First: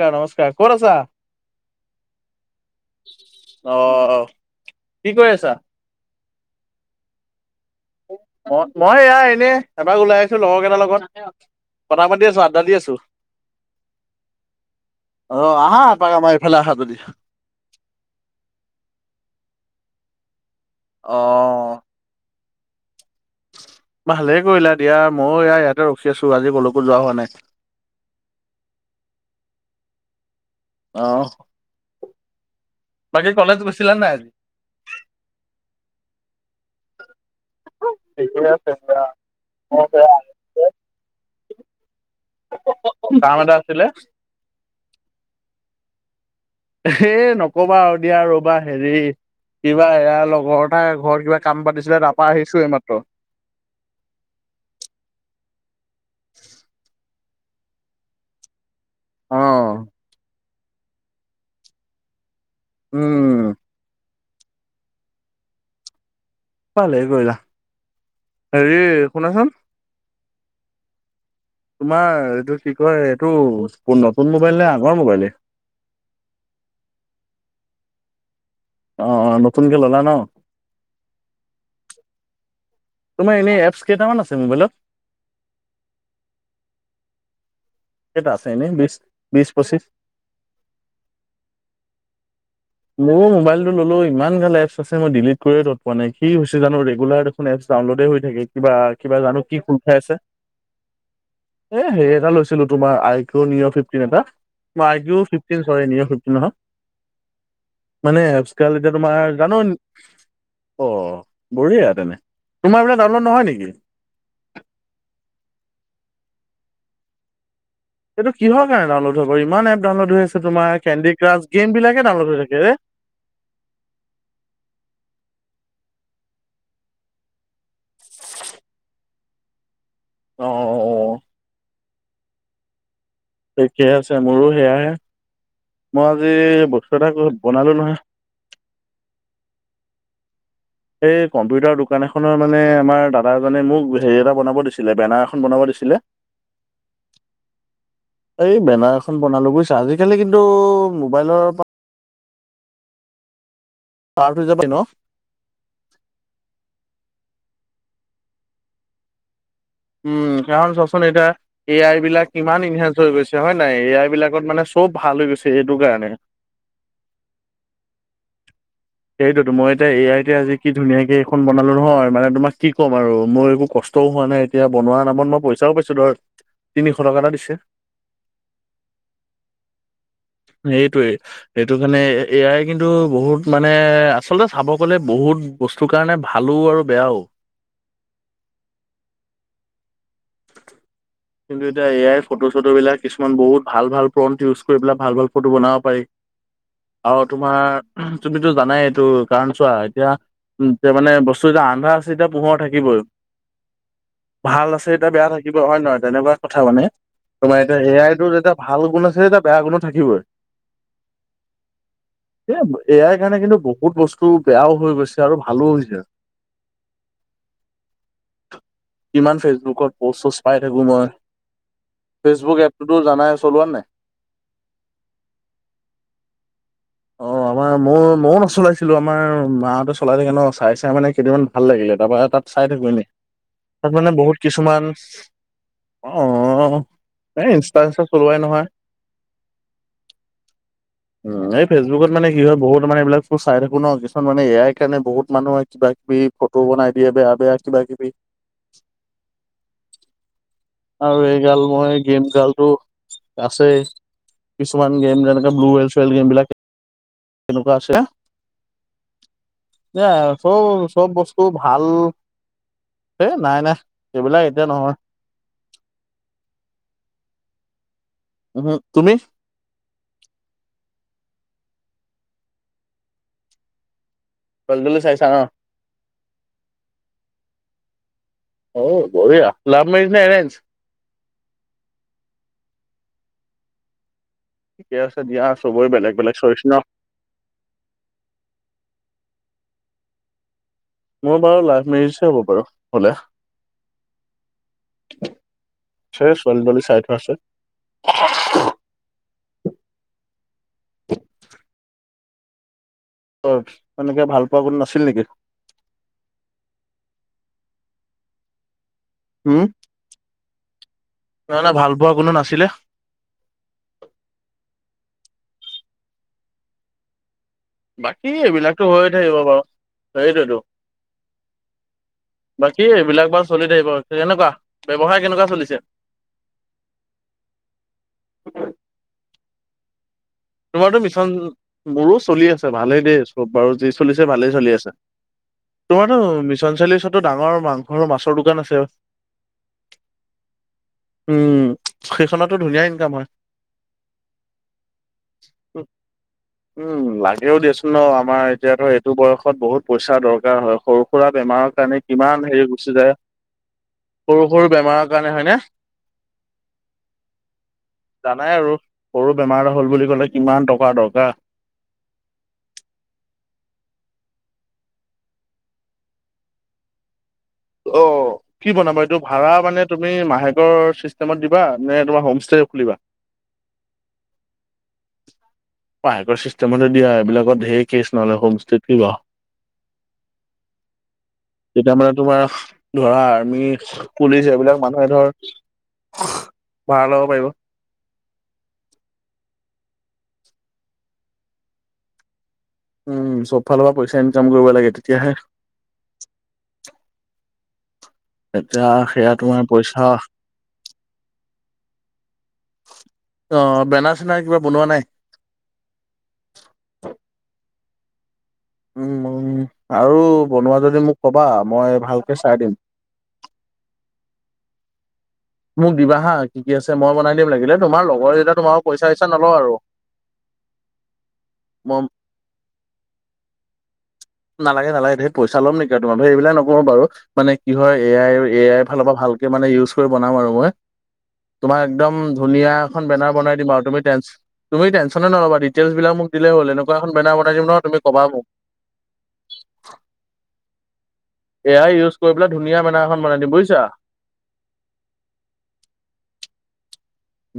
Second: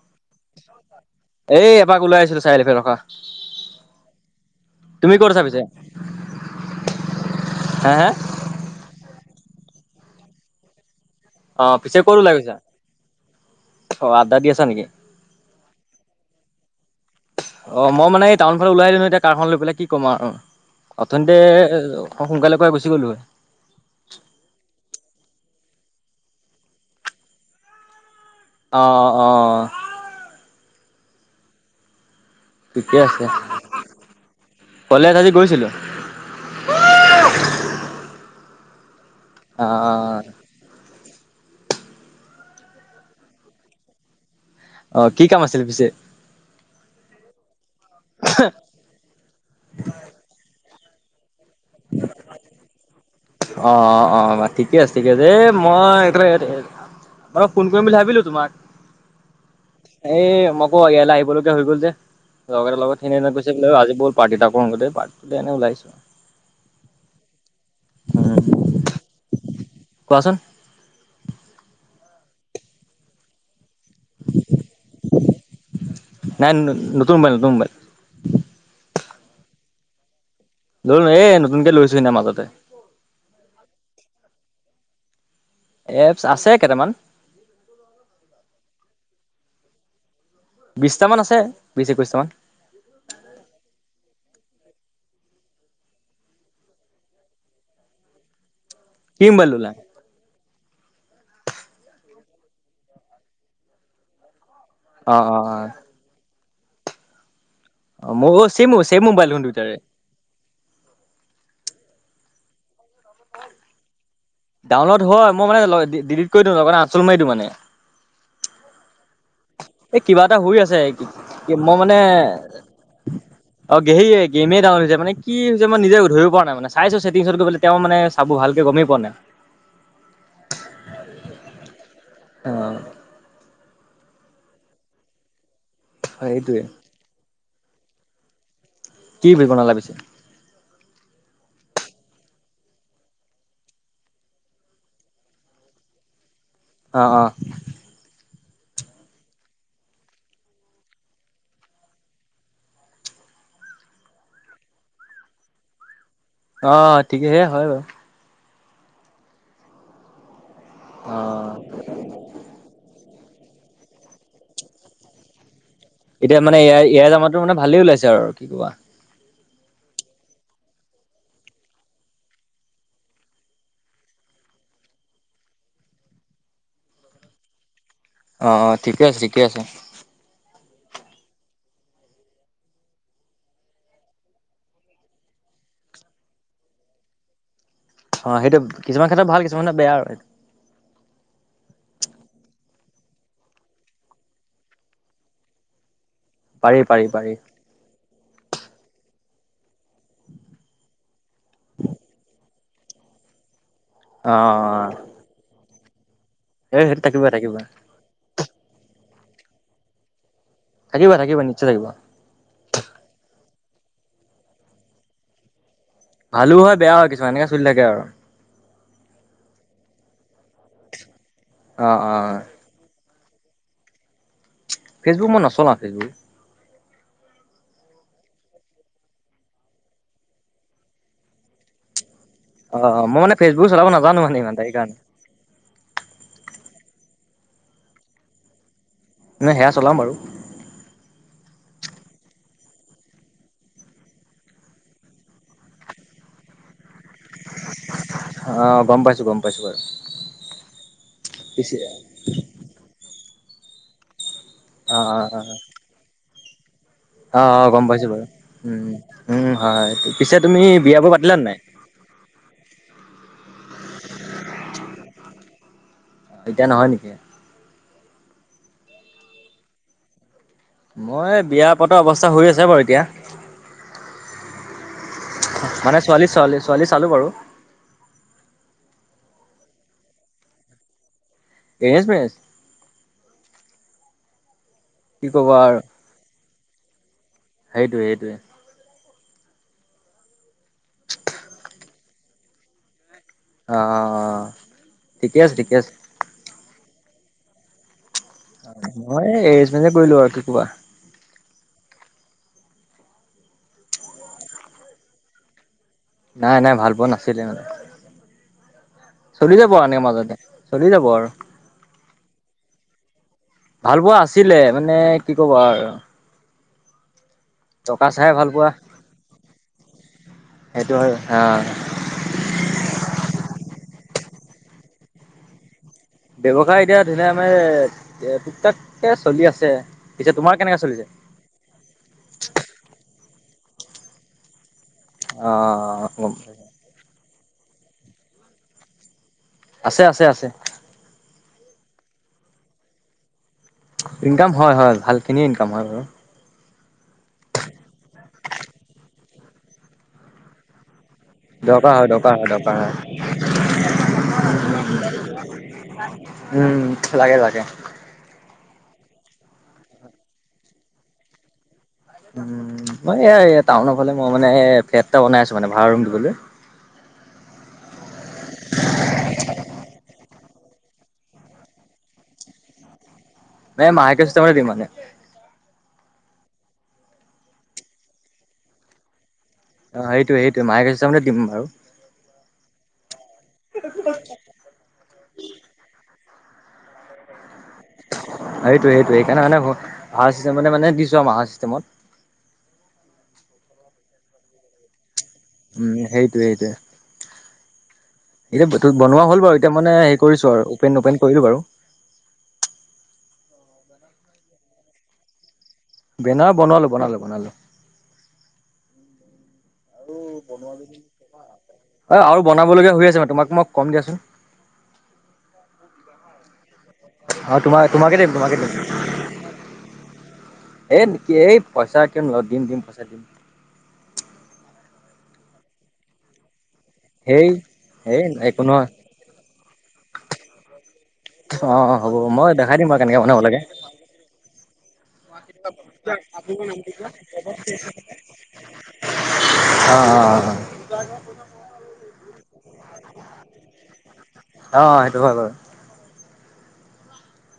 নমস্কাৰ নমস্কাৰ ক'ত আছা এ এপাক ওলাই আছিলো চাৰিআলিফালে ৰখা। অ', অ'। তুমি ক'ত আছা পিছে? হা হা ম মই এয়া এনেই এপাক ওলাই আহিছো লগৰ কেইটাৰ লগত অ পিছে কথা ক'ত পাতি ওলাই আছো গৈছা আড্ডা দি আছো অ আড্ডা দি আছা নেকি অহ আহ হ প আমাৰ এইফালে আহা যদি। অ', মই মানে এই টাউন ফালে ওলাই আহিলো এতিয়া কাৰখন লৈ পেলাই কি ক'ম আৰু অ অথনিতে অ সোনকালে কৰাই গুচি গ'লো হয় মই ই ইয়াতে ৰখি আছো আজি কলকো যোৱা হোৱা নাই অ', অ', অ'। অহ ঠিকে আছে বাকী কলেজ গৈছিলা নাই আজি কলেজ আজি গৈছিলো ঠিকেই আছে দিয়া মই সেয়া অ'। কাম এটা আছিলে অ', কি কাম আছিল পিছে? এ নকবা আৰু দিয়া ৰ'বা হেৰি কিবা এৰা লগত ত ঘৰ কিবা কাম পাতিছিলে তাৰপা আহিছো এই মাত্ৰ। অ', অ', অ', ঠিকে আছে ঠিকে আছে, এ মই এই অলপ ফোন কৰিম বুলি ভাবিলো তোমাক অ এই ম অ', এয়ালৈ আহিবলগীয়া হৈ গ'ল যে লগতে লগত সেইনেদিনা গৈছে উম বো আজি ব পাৰ্ট এটা কৰোতে প্ [unintelligible] এনে ওলাইছো ফালে কৰিলা হেৰি শুনাচোন কোৱাচোন। তোমাৰ এইটো কি কয় এইটো কোন নতুন মোবাইল নে আগৰ মোবাইলে। নাই নতুন মোবাইল নতুন মোবাইল অ অ নতুনকে ললা ন লৈ'ল না এ নতুনকে লৈছো সিদিনা মাজতে তোমাৰ এনে এপছ কেইটামান আছে মোবাইলত। এপছ আছে কেটামান কেটা আছে এনেই বিশ বিশ পঁচিছ বিশটামান আছে বিশ একৈশটাামান। মোৰ মোবাইলটো ললো ইমান গাল এছছে মই ডিলিট কৰিও ত প নাই কি হৈছে জানো ৰেগুলাৰ এখন এপছ ডাউনলোডে হৈ থাকে। কিবা কিবা জানো মোবাইল কি ললা খোল খাই আছে এ সেই এটা লৈছিলো তোমাৰ আই ক নিঅ' ফিফটিন এটা। মই অ অ ফিফটিন চ ফিফটিন অ মানে মোৰ ছেম আজিকাল এতিয়া ছেম তোমাৰ মোবাইল দেখোন জানো দুইটাৰে অ। বঢ়িয়া তেনে। তোমাৰ এইবিলাক ডাউনলোড নহয় নেকি ডাউনলোড হয় মই মানে ডিলিট কৰি দিওঁ লগে লগ আনষ্টল মাৰি দিও মানে এইটো কিহৰ কাৰণে ডাউনলোড হল ইমান এপ এই ডাউনলোড কিবা হৈ এটা আছে তোমাৰ কেন্দি ক্ৰাছ মই গেম মানে বিলাকে ডাউনলোড হৈ থাকে ৰে অ ঘেহৰয়ে গেমোঙৰ হৈছো কি হৈছে মই নিজে ধৰিব পৰা নাই মানে চাইছো ছেটিংছত গৈ পেলাই তেওঁ মানে চাব ভালকে গমেই পোৱা নাই অ অ অ। ঠিকে আছে মোৰো সেয়াহে মই আজি সেইটোৱে বস্তু এটা কম বনালো নহয় কি দি বনালা পিছে এই কম্পিউটাৰ দোকান এখনৰ মানে আমাৰ দাদা এাজনে মোক হেৰি এটা বনাব দিছিলে বেনাৰ এখন বনাব দি ছিলে অঁ অঁ। এই বেনাৰ এখন বনালোঁ বুজছো আজিকালি কিন্তু মোবাইলৰ পৰা পাচ হৈ যাব পাৰি ন অ ঠিকে হয় বাৰু। উম কাৰণ চোৱাচোন এতিয়া অ এ আই বিলাক কিমান ইনভে হৈ গৈছে হয় নাই এয়াই বিলাকত মানে চব ভাল হৈ গৈছে কাৰণে এতিয়া মানে এয়া এয়াই জামাতো মানে ভালেই ওলাইছে আৰু কি কবা। এইটোতো মই এতিয়া এ আই এতিয়া আজি কি ধুনীয়াকৈ এইখন বনালোঁ নহয় মানে তোমাক কি ক'ম আৰু মোৰ একো কষ্টও হয় মানে এতিয়া বনোৱাৰ নামত মই পইচাও পাইছো ধৰ তিনিশ টকা এটা দিছে। অ অ ঠিকে আছে ঠিকে আছে। এইেইটোৱে এইটো কাৰণে এয়াই কিন্তু বহুত মানে আচলতে চাব গ'লে বহুত বস্তুৰ কাৰণে ভালো আৰু বেয়াও। অ সেইটো কিছুমান ক্ষেত্ৰত ভাল কিছুমান ক্ষেতত বেয়া আৰু। কিন্তু এতিয়া এ আাই ফটো চটোবিলাক কিছুমান বহুত ভাল ভাল পন্ট ইউজ কৰি পেলাই ভাল ভাল ফটো বনাব পাৰি। পাৰি পাৰি আৰু পাৰি। তোমাৰ তুমিতো জানাই এইটো কাৰণ চোৱা এতিয়া উম মানে বস্তু এতিয়া আন্ধা আছে এতিয়া পোহৰ থাকিবই অ অ ভাল আছে এতিয়া অ। বেয়া থাকিব হয়ে নহয় তেনেকুৱা। কথা এ মানে সেইটো থাকিবই তোমাৰ থাকিবই এতিয়া এ আইটোত এটা ভাল গুণ আছে এটা বেয়া গুণো থাকিবই থাকিবই থাকিবই নিশ্চয় থাকিব এই এই আই কাৰণে কিন্তু ব বহুত বস্তু বেয়াও হৈ গৈছে আৰু ভালো হৈছে। ভালো হয় বেয়াও হয় কিছুমান এনেকাই চলি থাকে আৰু কিমান ফেচবুকত প'ষ্ট চষ্ট পাই থাকো মই অ অ অ। ফেচবুক এপটোতো জানাই চলোৱা নে? ফেচবুক মই নচলা ফেচবুক। অ আমাৰ মই ময়ো নচলাইছিলো আমাৰ মাহঁতে চলাই থাকে ন চাই চাই মানে কেইদিনান ভাল লাগিলে তাৰপৰা। তাত চাই অ থাকো অ এনে মই মানে ফেচবুক চলাব তাত মানে নাজানো বহুত ইমান এটা কিছুমান সেইকাৰণে। অ এ ইনষ্টা চাব চলোৱাই নহয় নে সেয়া চলাম বাৰু উম এই ফেচবুকত মানে কি হয় বহুত মানে এইবিলাক চাই থাকো ন, কিছুমান মানে এ আইৰ কাৰণে বহুত মানুহৰ কিবা কিবি ফটো বনাই খোৱা বোৱা কিবা কিবি অ গম পাইছো গম পাইছো বাৰু আৰু এই গাল পিছে অ মই গেম গালটো আছেই কিছুমান অ অ গেম যেনেকে ব্লুৱেলফেল গেমবিলাক অ অ তেনেকুৱা গম আছে, পাইছো বাৰু উম উম হয় এয়াই আৰু, পিছে তুমি চব-চব বিয়াবোৰ পাতিলা বস্তু নাই ভাল এ নাই নাই, এইবিলাক এতিয়া নহয়। অ', এতিয়া নহয় নেকি? উহু, তুমি? মই বিয়া পতা অৱস্থা হৈ আছে বাৰু এতিয়া। ছোৱালী-তোৱালি চাইছা ন? মানে ছোৱালী ছোৱালী ছোৱালী চালো বাৰু অ বঢ়িয়া লা্ব মেৰিজ নে এৰেঞ্জ এৰেঞ্জ মেৰেজ ঠিকে আছে কি দিয়া ক'বা আৰু চবৰে বেলেগ বেলেগ চইছ ন সেইটোৱে সেইটোৱে মই বাৰু লাভ মেৰিজে হ'ব বাৰু হলে অ', ঠিকে আছে ঠিকে আছে। সেই ছোৱালী তোৱালী চাই আছে মই এ এৰেঞ্জমেৰেজে কৰিলো আৰু কি ক'বা। ত এনেকে ভাল পোৱা কোন নাছিল নিকি নাই নাই ভাল পোৱা নাছিলে মানে চলি উম যাব আৰু এনেকে মাজতে, চলি যাব আৰু। নহয় নহয় ভাল পোৱা কোনো নাছিলে ভাল পোৱা আছিলে, মানে কি ক'বা আৰু টকা বাকী চাই ভাল পোৱা এইবিলাকতো হৈয়ে থাকিব বাৰু, সেইটোৱেইতো। সেইটো হয় অ বাকী এইবিলাক বাৰু চলি থাকিব কেনেকুৱা ব্যৱসায় কেনেকুৱা চলিছে ব্যৱসায় এতিয়া ধুনীয়া মানে টুক টাককে চলি আছে পিছে তোমাৰ কেনেকে তোমাৰতো চলিছে মিছন, মোৰো চলি আছে ভালেই দেই, চব বাৰু যি চলিছে ভালেই চলি আছে। অ তোমাৰতো মিছন চাৰিআলিৰ ওচৰততো ডাঙৰ মাংস আৰু মাছৰ দোকান আছে? আছে আছে আছে উম, সেইখনতো ধুনীয়া ইনকাম হয়। ইনকাম হয় হয়, ভালখিনিয়ে ইনকাম হয় বাৰু। উম, লাগেও দিয়াচোন ন, আমাৰ এতিয়া ধৰা এইটো বয়সত বহুত পইচা দৰকাৰ হয়, সৰু খুৰা বেমাৰৰ দৰকাৰ কাৰণে হয় দৰকাৰ কিমান হয় হেৰি দৰকাৰ হয় গুচি যায় সৰু সৰু বেমাৰৰ কাৰণে হয়নে? উম, লাগে লাগে। জানাই আৰু সৰু বেমাৰ এটা হ'ল বুলি ক'লে কিমান টকা দৰকাৰ উম, মই টাউনৰ ফালে মই মানে, ফ্লেট এটা বনাই আছো মানে ভাড়া ৰুম দিবলৈ। [unintelligible] অ', কি বনাবা এইটো ভাড়া মানে, তুমি মাহেক অৰ, চিষ্টেমত দিবা, নে তোমাৰ হোম ষ্টে খুলিবা? নাই মাৰ কেছ এটা দিম মানে অ হাইকৰ চিষ্টেম দিয়া এইবিলাকত ধেৰ কেচ নহলে হোম ষ্টেটো ল অ', সেইটোৱেই সেইটোৱেই, মাহিলী চিষ্টেমতে দিম বাৰু। তেতিয়া মানে তোমাৰ ধৰা আৰ্মি, পুলিচ, এইবিলাক মানুহে ধৰ, ভাড়া ল'ব পাৰিব। সেইটোৱেই-সেইটোৱেই, সেইকাৰণে মানে ভাড়া চিষ্টেমতে মানে দিছো আৰু, মাহৰ চিষ্টেমত। উম, চব ফালৰ পৰা পইচা ইনকাম কৰিব লাগে, তেতিয়াহে উম, সেইটোৱেই সেইটোৱেই। এতিয়া বনোৱা সেয়া হ'ল বাৰু, তোমাৰ এতিয়া মানে পইচা হেৰি কৰিছো আৰু, অপেন-অপেন কৰিলো বাৰু। অ বেনাৰ চেনাৰ কিবা বনোৱা নাই বেনাৰ বনালোঁ, বনালোঁ, বনালোঁ। উম, বাউণ আৰু বনোৱা যদি মোক ক'বা মই অ আৰু ভালকে চাই দিম। বনাবলগীয়া হৈ আছে মানে তোমাক মই কম দিয়াচোন মোক দিবা হা কি কি আছে মই বনাই দিম অ লাগিলে। তোমাক তোমাৰ তোমাকে দিম লগৰ যেতিয়া তোমাৰ পইচা-চইচা নলওঁ আৰু। এ ন কি এই মই পইচা ক দিম- দিম পইচা দিম নালাগে নালাগে, ধেত পইচা লম নেকি আৰু তোমাৰ পৰা। এইবিলাক ন [unintelligible] বাৰু সেই মানে কি হয়, এ সেই আই-এ একো নহয় আইৰ ফালৰ পৰা ভালকে মানে ইউজ কৰি বনাম আৰু মই। অ তোমাৰ একদম হ'ব মই ধুনীয়া দেখাই দিম বাৰু এখন কেনেকে বেনাৰ বনাব বনাই লাগে দিম আৰু তুমি টেন তুমি টনচনে নলবা ডিটেইলচবিলাক মোক দিলেই হ'ল এনেকুৱা এখন বেনাৰ দিম ন তুমি কবা মোক অ', অ', অ', অ'। এ আই ইউজ কৰি পেলাই ধুনীয়া বেনাৰ এখন বনাই দিম। বুজিছা? অঁ সেইটো হয় বাৰু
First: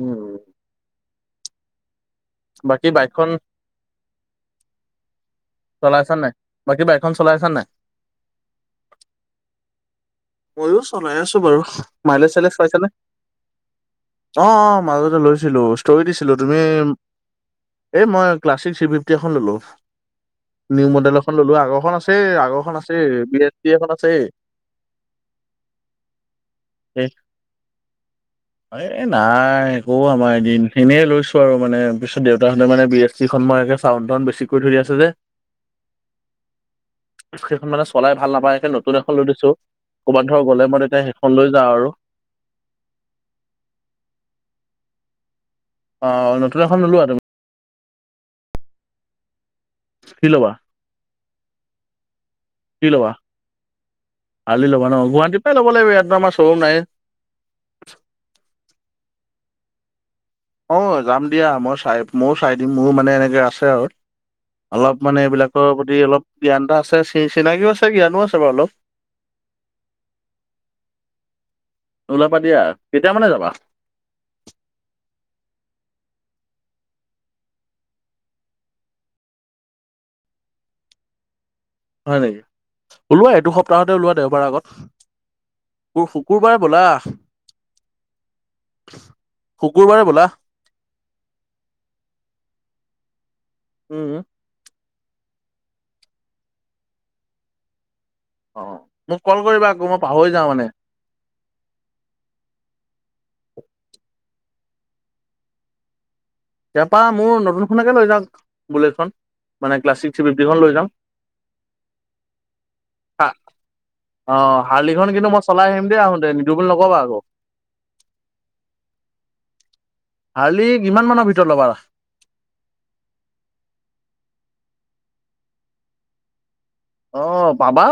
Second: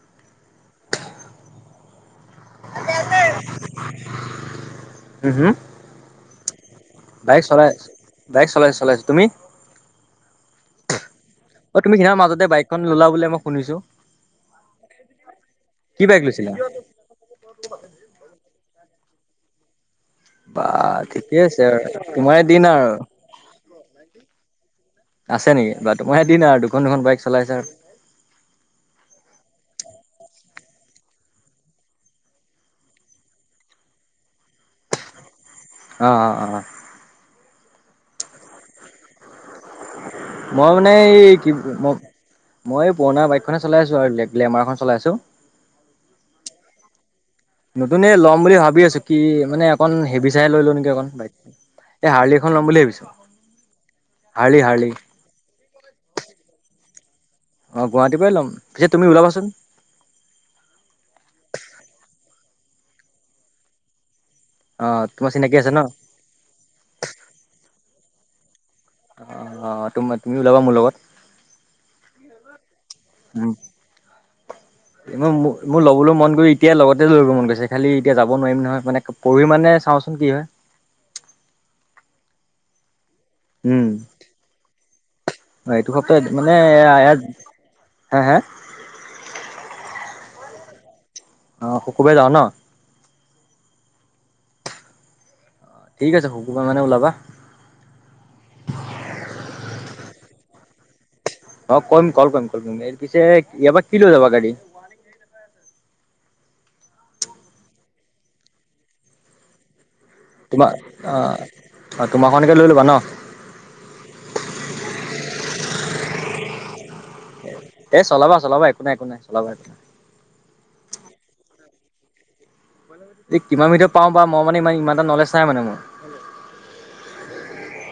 উম-উম। বাকী বাইকখন উম হুম চলাইছা নাই বাকী বাইকখন বাইক চলাইছা নাই চলাই, বাইক চলাই, চলাই আছো তুমি ময়ো চলাই আছো বাৰু। অ তুমি সিদিনা মাজতে মাইলেজ-চাইলেজ বাইকখন পাইছানে? ল'লা বোলে মই শুনিছো অ', অ', মাজতে লৈছিলো। ষ্ট'ৰি কি বাইক দিছিলো লৈছিলা তুমি এ মই ক্লাছিক থ্ৰী ফিফটি এখন ল'লো। বা নিউ মডেল এখন ঠিকে ললো আছে আৰু আগৰখন আছেই, তোমাৰে দিন আগৰখন আৰু আছে বি এছি এখন আছেই। [inaudible] আছে নেকি বাৰ তোমাৰহে দিন আৰু দুখন-দুখন বাইক চলাইছ আৰু এ নাই একো আমাৰে দিন এনেই লৈছো আৰু মানে পিছত দেউতাহঁতৰ মানে বি এছ চি খন মই চাউণ্ড-টাউণ্ড বেছি কৰিলোঁ। ফ্ৰী আছোঁ যে অঁ -অঁ -অঁ সেইখন মানে চলাই ভাল নাপায় সেই কাৰণে নতুন এখন লৈ দিছোঁ। মই মানে এই কি আৰু মই মই পুৰণা বাইকখনে চলাই আছোঁ আৰু গ্লেমাৰখন চলাই আছোঁ। অ' নতুন এখন নোলোৱা তুমি? নতুনে ল'ম বুলি ভাবি আছোঁ কি মানে অকণ কি হেভি চাই ল'বা লৈ লও নেকি অকণ বাইক এই হাৰ্লি এখন ল'ম বুলি কি ভাবিছোঁ। ল'বা হাৰ্লি ল'বা ন? গুৱাহাটীৰ পৰাই ল'ব লাগিব ইয়াত টো আমাৰ চ'ৰুম নাইয়ে। অঁ গুৱাহাটীৰ পৰাই ল'ম পিছে তুমি ওলাবাচোন। অঁ যাম দিয়া মই চাই ময়ো চাই দিম মোৰো মানে এনেকে আছে আৰু অ অলপ মানে তোমাৰ চিনাকি এইবিলাকৰ আছে ন প্ৰতি অলপ জ্ঞান এটা আছে চি চিনাকিও আছে জ্ঞানো আছে বাৰু অলপ। অঁ অহ তুমা- তুমিও ওলাবা মোৰ লগত ওলাবা দিয়া কেতিয়া মানে যাবা উম মো-মোৰ ল'বলৈ মন এতিয়া লগতে লৈব মন গৈছে খালি এতিয়া যাব নোৱাৰিম নহয় মানে পৰহি মানে চাওচোন কি হয়। হয় নেকি ওলোৱা এইটো উম সপ্তাহতে ওলোৱা দেওবাৰ আগত। এইটো সপ্তাহত মানে শু-শুকুৰবাৰে ব'লা। ইয়াত হে হে শুকুৰবাৰে ব'লা। অঁ শুকুৰবাৰে যাও ন। উম-হুম ঠিক আছে শুকুৰবাৰ মানে ওলাবা। অঁ মোক কল কৰিবা আকৌ মই পাহৰি যাওঁ মানে। অঁ কৰিম কল কৰিম কল কৰিম এই পিছে ইয়াৰ পৰা কি লৈ যাবা গাড়ী। ইয়াৰ পৰা মোৰ নতুনখনকে লৈ যাওঁক বুলেটখন মানে ক্লাছিক। থ্ৰী ফিফটিখন লৈ তোমাৰ যাম অ -অ তোমাকখনকে লৈ ল'বা ন অ হাৰ্লিখন কিন্তু মই চলাই আহিম দেই আহোতে নিদো বুলি নকবা আকো এ চলাবা -চলাবা একো নাই একো নাই চলাবা একো নাই। হাৰ্লি কিমান মানৰ ভিতৰত ল'বা? এই কিমান ভিতৰত পাওঁ বা মই মানে ই ইমান এটা ন'লেজ নাই মানে মোৰ। অ পাবা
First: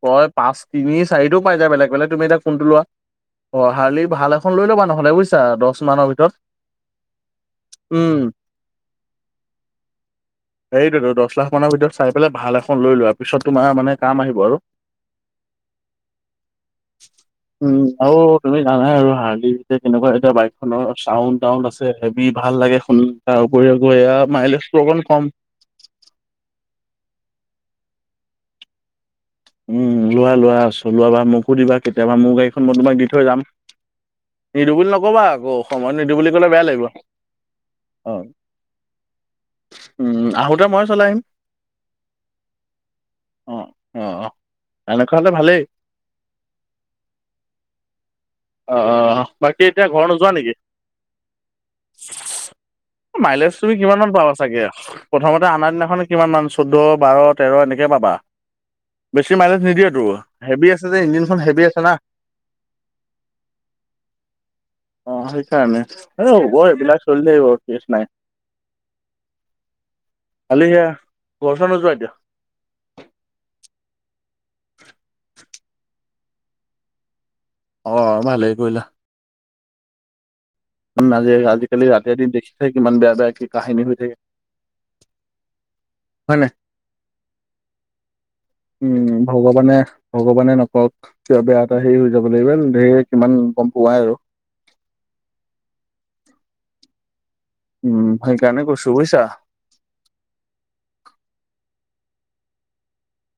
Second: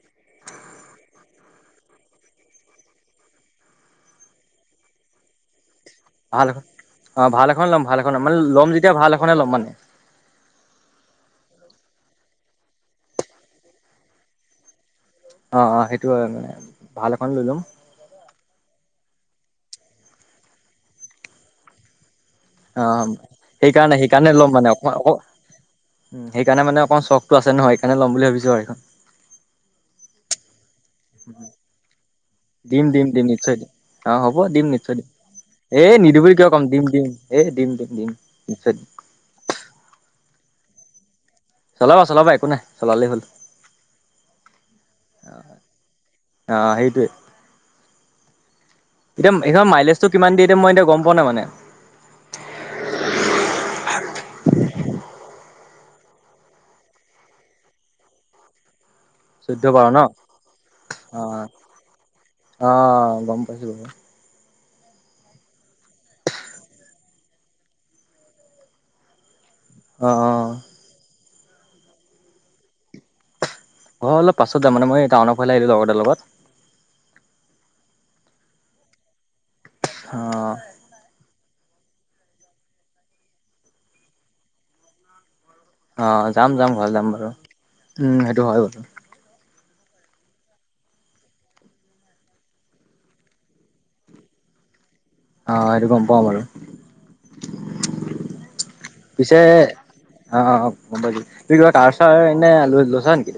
ছয় পাঁচ তিনি চাৰিটো পায় যায় বেলেগ বেলেগ তুমি এতিয়া কোনটো লোৱা? অ' হাৰ্লি ভাল এখন লৈ ল'বা নহ'লে বুইছা দহ মানৰ ভিতৰত ভাল এখন অ' ভাল এখনে ল'ম ভাল এখনে উম ল'ম মানে ল'ম যেতিয়া ভাল এখনে ল'ম মানে। সেই টোৱে টো দহ লাখ মানৰ ভিতৰত চাই পেলাই ভাল এখন লৈ লোৱা। পিছত তোমাৰ মানে কাম আহিব আৰু। অ' অ' সেইটো হয় বাৰু ভাল এখন লৈ ল'ম। উম। আৰু তুমি জানায়ে আৰু হাৰ্লি এতিয়া কেনেকুৱা এতিয়া বাইখনৰ চাউন্ড-টাউন্ড আছে। ভাল লাগে অ শুনি তাৰ উপৰি মাইলেজটো অকণমান কম। উম সেইকাৰণে মানে অকণমান চখটো আছে ন সেইকাৰণে ল'ম বুলি ভাবিছোঁ আৰু় এইখন। উম লোৱা লোৱা চলোৱা বা মোকো দিবা কেতিয়াবা মোৰ গাড়ীখন মই দিম তোমাক দি দিম থৈ দিম যাম। নিশ্চয় দিম অ হ'ব দিম নিদো বুলি নিশ্চয় দিম নক'বা আকৌ এ সময়ত নিদো বুলি ক'লে কিয় ক'ম বেয়া দিম লাগিব অ'। দিম এ দিম দিম দিম নিশ্চয় দিম উম, আহোঁতে মই চলাই আহিম। চলাবা চলাবা একো নাই, চলালেই হ'ল। এনেকোৱা হ'লে ভালেই। অ সেইটোৱে অ অ এতিয়া বাকী এইখন এতিয়া ঘৰ মাইলেজটো নোযোৱা কিমান দিয়ে নেকি এতিয়া মই এতিয়া গম পোৱা নাই মানে মাইলেজ তুমি কিমানমান পাবা চাগে প্ৰথমত তই আনা দিনাখন কিমান মান চৈধ্য, বাৰৰ, তেৰৰ এনেকে পাবা। বেছি মাইলেজ চৈধ্য বাৰ ন নিদিয়েতো হেভি আছে যে অ ইঞ্জিনখন হেভি আছে না। অ গম পাইছো বাৰু অ' সেইকাৰণে এই হ'ব, এইবিলাক চলি থাকিব কেছ নাই। [inaudible] অহ' খালি সেয়া ঘৰ চৰ নোযোৱা এতিয়া। মই অলপ পাছত যাম মানে মই টাউনৰ ফালে আহিলোঁ লগৰ এটাৰ লগত। অ' ভালেই কৰিলা। অ' আজিকালি ৰাতিদিন দেখি থাকে কিমান বেয়া বেয়া কি কাহিনী হৈ থাকে। অ' হয় নাই যাম যাম ঘৰলে যাম বাৰু। উম, সেইটো হয় বাৰু। উম, ভগৱানে ভগৱানে নকওক কিবা বেয়া এটা হেৰি হৈ যাব লাগিব ধেৰ কিমান গ'ম কোৱা আৰু অ' এইইটো গ'ম পাওঁ বাৰু। উম সেইকাৰণে কৈছো বুজিছা পিছে অ' গ'ম পাইছোঁ কিবা কাৰ হয় এনে আলু লৈছা নেকি?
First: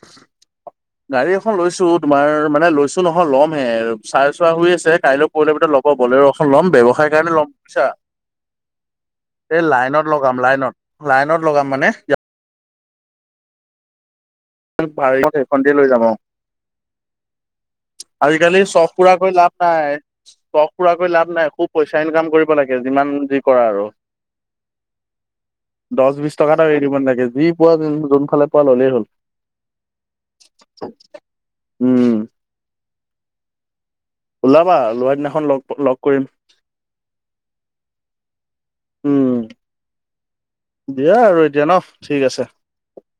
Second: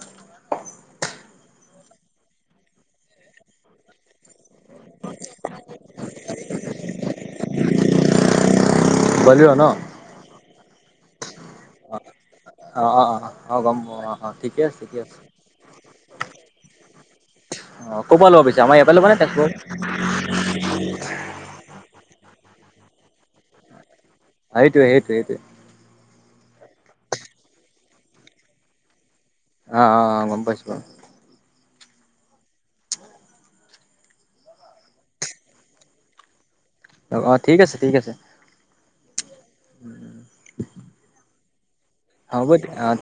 [unintelligible] গাড়ী এখন লৈছোঁ, তোমাৰ মানে লৈছোঁ নহয় ল'ম হে চাই চোৱা হৈ আছে, কাইলৈ পৰোহিলে ভিতৰত ল'ম হ'ব ব'লেৰো এখন ল'ম ব্যৱসায়ৰ কাৰণে ল'ম বুজিছাঁ। বলেৰ' এই ন লাইনত লগাম লাইনত লাইনত লগাম মানে অ' অ' অ' গম অ'। ঠিকে আছে যোনখন ঠিকে আছে পাৰি সেইখন দিয়ে লৈ যাম আৰু। অ'। ক'ৰ পৰা ল'ব আজিকালি পিছে আমাৰ ইয়াৰ চখ পৰা ল'বা নে পুৰাকৰি তেজপুৰৰ লাভ নাই চখ পুৰাকৰি লাভ নাই খুব পইচা ইনকাম কৰিব লাগে যিমান যি কৰা আৰু সেইটোৱে- সেইটোৱে -সেইটোৱে। দহ বিশ টকা এটাও এৰি নালাগে যি পোৱা যোনফালে পোৱা ল'লেই হ'ল। অ' অ' অ' গম পাইছোঁ। উম। ওলাবা লোৱা দিনাখন লগ লগ কৰিম। অ' ঠিক আছে, ঠিক আছে। উম দিয়া আৰু এতিয়া ন। ঠিক আছে হ'ব অ'।